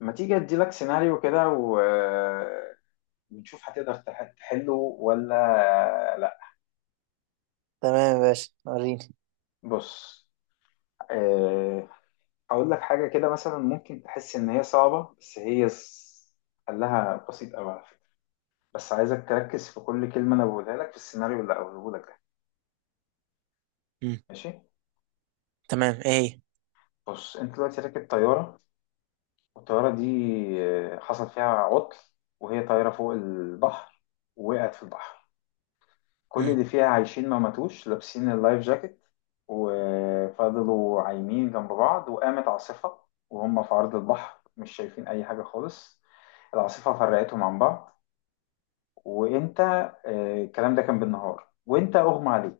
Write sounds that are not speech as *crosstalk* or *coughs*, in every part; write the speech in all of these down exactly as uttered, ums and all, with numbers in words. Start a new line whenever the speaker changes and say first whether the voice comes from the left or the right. left: ما تيجي اديلك سيناريو كده و... ونشوف هتقدر تح- تحله ولا لا.
right: تمام يا باشا وريني.
left: بص. آه، هقول لك حاجة كده مثلا ممكن تحس ان هي صعبة بس هي س- حلها بسيط قوي على فكرة. بس عايزك تركز في كل كلمة انا بقولها لك في السيناريو اللي هقوله لك ده.
right: مم.
left: ماشي.
right: تمام ايه هي؟
left: بص انت دلوقتي راكب طيارة، والطيارة دي آه، حصل فيها عطل وهي طايرة فوق البحر. وقعت في البحر. كل
right: مم.
left: اللي فيها عايشين ما ماتوش، لابسين اللايف جاكيت وفضلوا عايمين جنب بعض، وقامت عاصفة وهم في عرض البحر مش شايفين أي حاجة خالص. العاصفة فرقتهم عن بعض. وأنت آه، الكلام ده كان بالنهار، وأنت أغمى عليك.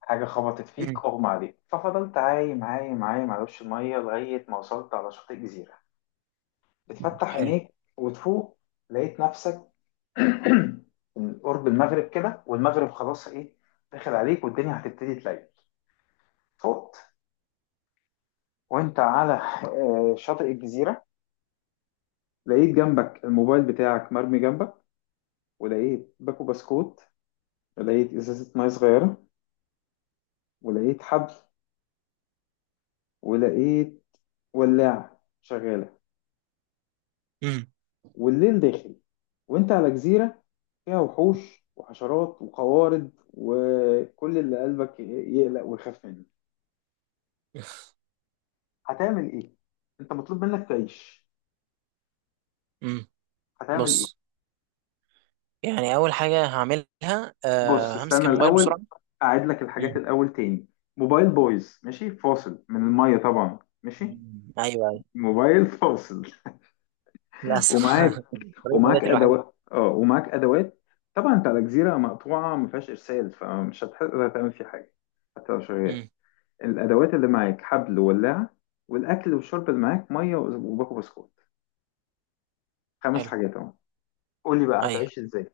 left: حاجة خبطت فيك
right: مم.
left: أغمى عليك، ففضلت عايم عايم عايم على وش المية لغاية ما وصلت على شاطئ جزيرة. بتفتح
right: حلو.
left: عينيك وتفوق، لقيت نفسك *coughs* *clears throat* قرب المغرب كده، والمغرب خلاص ايه، داخل عليك والدنيا هتبتدي تليل. فوت، وانت على آه، شاطئ الجزيرة. لقيت جنبك الموبايل بتاعك مرمي جنبك، ولقيت باكو بسكوت، ولقيت ازازة مية صغيرة، ولقيت حبل، ولقيت ولاعة شغالة.
right: مم.
left: والليل داخل، وانت على جزيرة فيها وحوش وحشرات وقوارض وكل اللي قلبك يقلق ويخاف منه. هتعمل ايه؟ انت مطلوب منك تعيش.
right: مم.
left: هتعمل ايه؟
right: بص، يعني اول حاجه هعملها
left: بص
right: أه همسك
left: استنى
right: الموبايل
left: الاول،
right: بسرعه.
left: اعيد لك
right: مم.
left: الحاجات الاول تاني. موبايل بايظ، ماشي، فاصل من الميه طبعا، ماشي.
right: مم. ايوه ايوه.
left: موبايل *laughs* فاصل.
right: للاسف
left: ومعاك
right: *laughs* طريق النجاة
left: ومعاك
right: الوحيد.
left: ادوات، اه ومعاك ادوات. طبعا انت على جزيره مقطوعه ما فيهاش ارسال، فمش هتقدر تعمل فيه حاجه حتى لو شغال.
right: مم.
left: الادوات اللي معاك حبل وولاعه، والاكل والشرب اللي معاك ميه وباكو بسكوت. خمس
right: حلو.
left: حاجات اهو. قول لي بقى
right: ايوه.
left: هتعيش ازاي.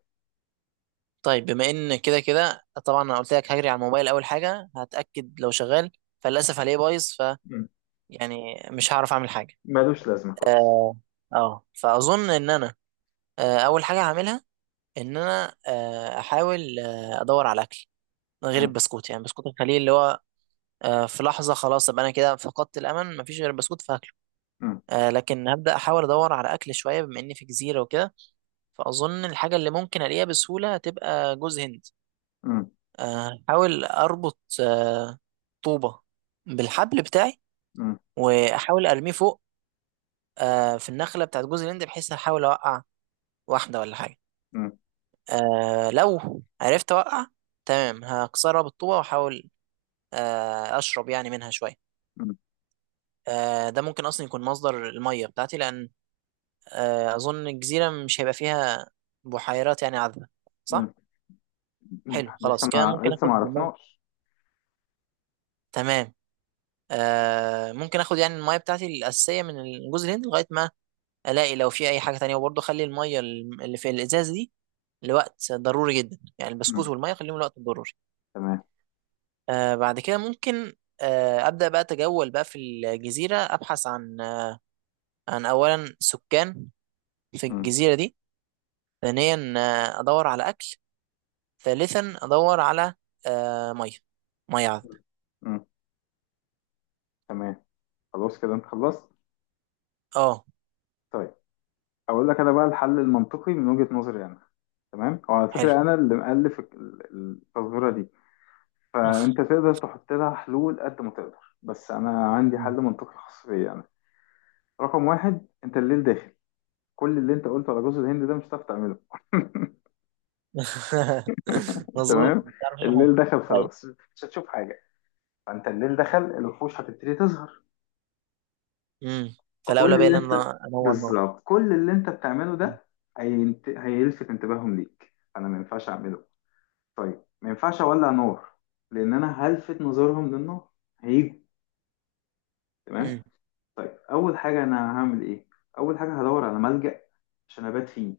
right: طيب بما ان كده كده طبعا انا قلت لك هجري على الموبايل اول حاجه هتاكد لو شغال، فللاسف هلاقيه بايظ، ف
left: مم.
right: يعني مش هعرف اعمل حاجه.
left: ملوش لازمه خالص.
right: اه. آه. فاظن ان انا آه، اول حاجه هعملها ان انا آه، احاول آه، ادور على اكل غير
left: مم.
right: البسكوت، يعني بسكوت الخليل اللي هو آه، في لحظة خلاص أبقى أنا كده فقدت الأمل مفيش غير البسكوت فهاكله.
left: مم.
right: آه، لكن هبدأ أحاول أدور على أكل شوية بما إني في جزيرة وكده، فأظن الحاجة اللي ممكن ألاقيها بسهولة هتبقى جوز هند.
left: مم.
right: آه، أحاول أربط آه، طوبة بالحبل بتاعي
left: مم.
right: وأحاول أرميه فوق آه، في النخلة بتاعت جوز الهند، بحيث أحاول أوقع واحدة ولا حاجة. آه، لو عرفت أوقع، تمام، هكسرها بالطوبة وأحاول آه، أشرب يعني منها شوية.
left: مم.
right: آه، ده ممكن اصلا يكون مصدر الميه بتاعتي، لان آه، اظن الجزيره مش هيبقى فيها بحيرات يعني عذبه، صح؟
left: مم. مم.
right: حلو،
left: لسه
right: خلاص كده
left: ما
right: ممكن
left: لسه ما
right: اخد الميه.
left: عرفناش.
right: تمام. آه، ممكن اخد يعني الميه بتاعتي الاساسيه من جوز الهند لغايه ما الاقي لو في اي حاجه تانية، وبرضه اخلي الميه اللي في الازاز دي لوقت ضروري جدا. يعني البسكوت
left: مم.
right: والميه خليهم لوقت ضروري.
left: تمام.
right: آه، بعد كده ممكن آه، ابدا بقى اتجول بقى في الجزيره، ابحث عن عن اولا سكان في
left: مم.
right: الجزيره دي، ثانيا آه، ادور على اكل، ثالثا ادور على آه، ميه، ميه عذب.
left: مم. تمام. خلاص كده انت خلصت.
right: اه.
left: طيب اقول لك انا بقى الحل المنطقي من وجهة نظري انا. تمام، هو على
right: حلو.
left: فكرة انا اللي مؤلف ال- ال- التظاهرة دي، فانت تقدر تحط لها حلول قد ما تقدر، بس انا عندي حل
right: مم.
left: منطقي خاص بيا انا. رقم واحد، انت الليل داخل، كل اللي انت قلته على جوز الهند ده مش هتعرف تعمله. *laughs*
right: *laughs* مظبوط
left: تمام.
right: مش عارف أشوف حاجة.
left: الليل دخل
right: طيب.
left: خلاص، مش هتشوف حاجة. فانت الليل دخل، الوحوش هتبتدي تظهر.
right: امم، فالاولى
left: كل
right: بقى ان
left: اللي انت
right: انا انور نار.
left: بالظبط كل اللي انت بتعمله
right: مم.
left: ده هينت... هيلفت انتباههم ليك، انا ما ينفعش اعمله. طيب ما ينفعش اولع نور، لان انا هلفت نظرهم للنار، هيجوا. تمام.
right: مم.
left: طيب اول حاجه انا هعمل ايه؟ اول حاجه هدور على ملجأ عشان ابات فيه.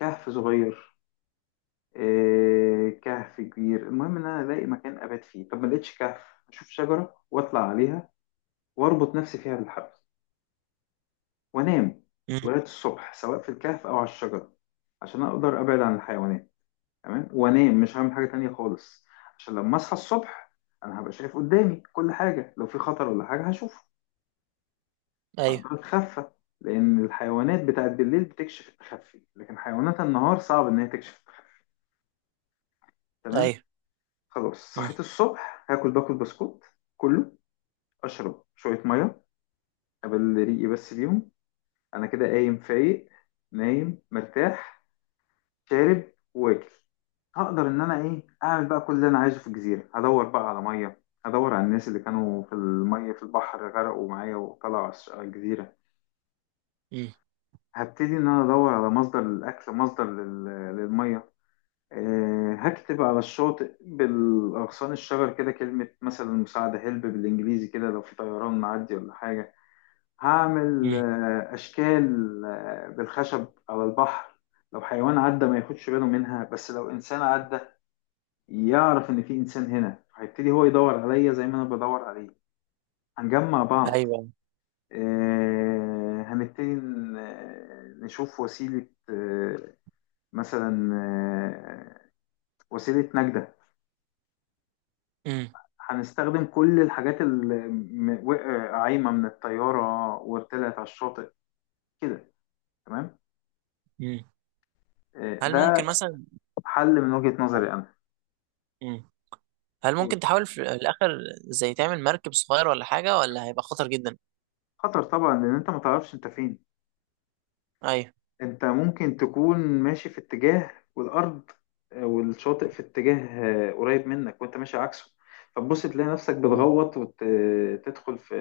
left: كهف صغير، إيه... كهف كبير، المهم ان انا الاقي مكان ابات فيه. طب ما لقيتش كهف، اشوف شجره واطلع عليها واربط نفسي فيها بالحبل وانام
right: مم.
left: لغايه الصبح، سواء في الكهف او على الشجره، عشان اقدر ابعد عن الحيوانات. تمام. وانام مش هعمل حاجه تانية خالص، عشان لما اصحى الصبح انا هبقى شايف قدامي كل حاجه، لو في خطر ولا حاجه هشوفه،
right: ايوه
left: هقدر اتخفى. لان الحيوانات بتاعت بالليل بتكشف التخفي، لكن حيوانات النهار صعب ان هي تكشف التخفي. تمام.
right: ايوه.
left: خلاص
right: مم.
left: صحيت الصبح، هاكل باكل بسكوت كله، اشرب شويه ميه قبل ريقي بس بيهم. انا كده قايم فايق، نايم مرتاح، شارب، واكل. هقدر ان انا ايه اعمل بقى كل اللي انا عايزه في الجزيره. هدور بقى على ميه، هدور على الناس اللي كانوا في الميه في البحر غرقوا معايا وطلعوا على الش- على الجزيره.
right: مم.
left: هبتدي ان انا ادور على مصدر للاكل، مصدر لل- للميه. أه، هكتب على الشاطئ بالاغصان الشجر كده كلمه مثلا مساعده، هيلب بالانجليزي كده، لو في طيران معدي ولا حاجه. هعمل
right: مم.
left: آه، اشكال آه، بالخشب على البحر. لو حيوان عدى ما ياخدش باله منها، بس لو انسان عدى يعرف ان في انسان هنا، هيبتدي هو يدور عليا زي ما انا بدور عليه. هنجمع بعض.
right: ايوه.
left: آه، هنبتدي ن- آه، نشوف وسيلة، آه، مثلا آه، وسيلة نجدة.
right: مم.
left: هنستخدم كل الحاجات اللي م- وقع- عايمة من الطيارة وطلعت على الشاطئ كده. تمام.
right: مم.
left: آه،
right: هل ممكن
left: ده
right: مثلا.
left: حل من وجهة نظري أنا.
right: مم. هل ممكن تحاول في الاخر زي تعمل مركب صغير ولا حاجه، ولا هيبقى خطر جدا؟
left: خطر طبعا، لأن أنت ما تعرفش أنت فين.
right: ايوه.
left: انت ممكن تكون ماشي في اتجاه، والارض آه، والشاطئ في اتجاه آه، قريب منك، وانت ماشي عكسه. فتبص تلاقي نفسك
right: مم.
left: بتغوط وتدخل في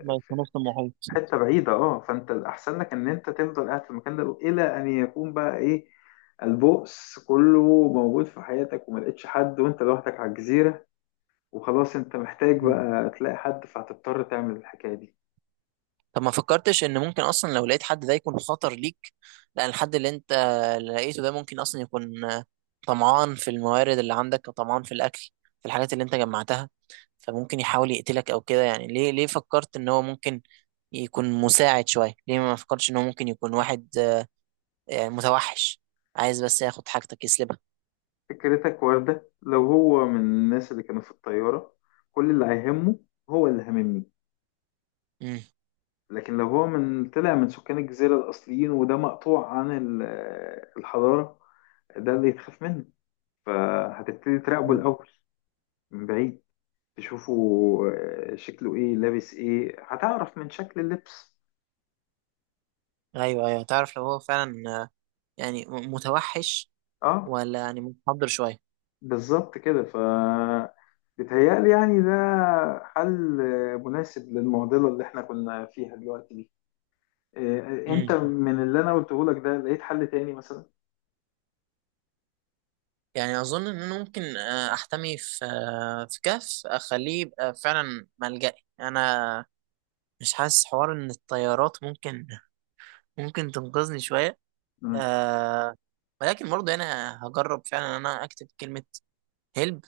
right: ماشي في
left: في
right: نص المحيط.
left: حته بعيده، اه. فانت الاحسن لك ان انت تفضل قاعد في المكان ده، الى ان يكون بقى ايه البؤس كله موجود في حياتك، وما لقيتش حد، وانت لوحدك على الجزيره، وخلاص انت محتاج بقى تلاقي حد، فهتضطر تعمل الحكايه دي.
right: طب ما فكرتش ان ممكن اصلا لو لقيت حد ده يكون خطر ليك؟ لان الحد اللي انت لقيته ده ممكن اصلا يكون طمعان في الموارد اللي عندك وطمعان في الاكل، في الحاجات اللي انت جمعتها، فممكن يحاول يقتلك او كده. يعني ليه ليه فكرت ان هو ممكن يكون مساعد شوية؟ ليه ما فكرتش ان هو ممكن يكون واحد آه، يعني متوحش، عايز بس ياخد حاجتك يسلبها؟
left: فكرتك وردة، لو هو من الناس اللي كانوا في الطيارة، كل اللي هيهمه هو اللي هاممني.
right: امم.
left: لكن لو هو من طلع من سكان الجزيرة الأصليين، وده مقطوع عن ال- الحضارة، ده اللي يتخاف منه. فهتبتدي تراقبه الأول من بعيد، تشوفه، آه، شكله إيه، لابس إيه، هتعرف من شكل اللبس.
right: ايوه ايوه، تعرف لو هو فعلا آه، يعني م- متوحش
left: أه،
right: ولا يعني متحضر شوية.
left: بالظبط كده. ف بيتهيألي يعني ده حل آه، مناسب للمعضلة اللي إحنا كنا فيها دلوقتي دي. إيه، انت
right: مم.
left: من اللي انا قلته لك ده لقيت حل تاني مثلا؟
right: يعني اظن ان انا ممكن آه، احتمي في آه، في كهف، اخليه يبقى فعلا ملجأي انا. مش حاسس حوار ان الطيارات ممكن ممكن تنقذني شويه.
left: امم.
right: أه. ولكن برضه انا هجرب فعلا ان انا اكتب كلمه هلب،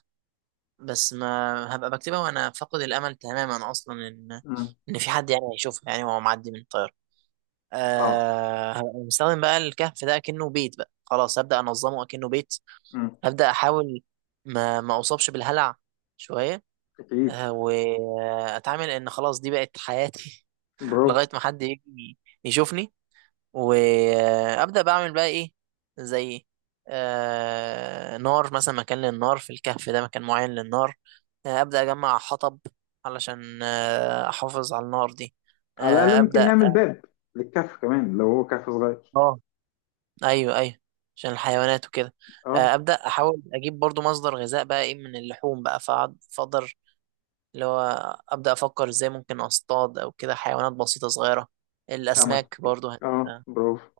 right: بس ما هبقى بكتبها وانا فاقد الامل تماما اصلا ان
left: امم.
right: ان في حد يعني هيشوفها، يعني وهو معدي من الطياره.
left: اه.
right: أه، هبقى مستخدم بقى الكهف ده كأنه بيت، بقى خلاص هبدأ انظمه كأنه بيت.
left: امم.
right: ابدا احاول ما ما اصابش بالهلع شويه،
left: اكيد.
right: آه، واتعامل ان خلاص دي بقت حياتي. *laughs*
left: برافو.
right: لغايه ما حد يجي يشوفني. وابدا بعمل بقى ايه، زي آه، نار مثلا. مكان للنار في الكهف ده، مكان معين للنار. آه، ابدا اجمع حطب علشان آه، احافظ على النار دي.
left: على الاقل
right: آه،
left: ممكن
right: ابدا.
left: نعمل باب للكهف كمان لو هو كهف صغير.
right: اه. ايوه ايوه، عشان الحيوانات وكده.
left: اه.
right: آه، ابدا احاول اجيب برضو مصدر غذاء بقى ايه من اللحوم بقى، فأقعد- فاقدر اللي هو أبدأ أفكر إزاي ممكن أصطاد أو كده حيوانات بسيطة صغيرة.
left: سمك.
right: الأسماك برضو هت...
left: اه، برافو.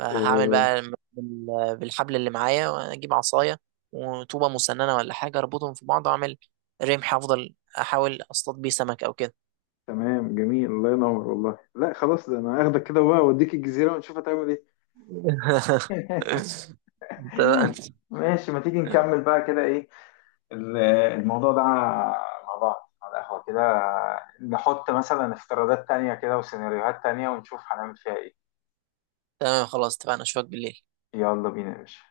right: هعمل
left: إيه.
right: بقى بال- بالحبل اللي معايا وأجيب عصاية وطوبة مسننة ولا حاجة، أربطهم في بعض وأعمل رمح، أفضل أحاول أصطاد بيه سمك أو كده.
left: تمام جميل. الله ينور والله. لا، خلاص ده انا هاخدك كده بقى واوديك الجزيره ونشوف هتعمل ايه.
right: *laughs*
left: *laughs*
right: تمام.
left: ماشي، ما تيجي نكمل بقى كده ايه ال- الموضوع ده مع بعض على القهوة كده، نحط مثلا افتراضات تانية كده وسيناريوهات تانية ونشوف هنعمل فيها ايه.
right: تمام، خلاص اتفقنا، أشوفك بالليل.
left: يلا بينا يا باشا.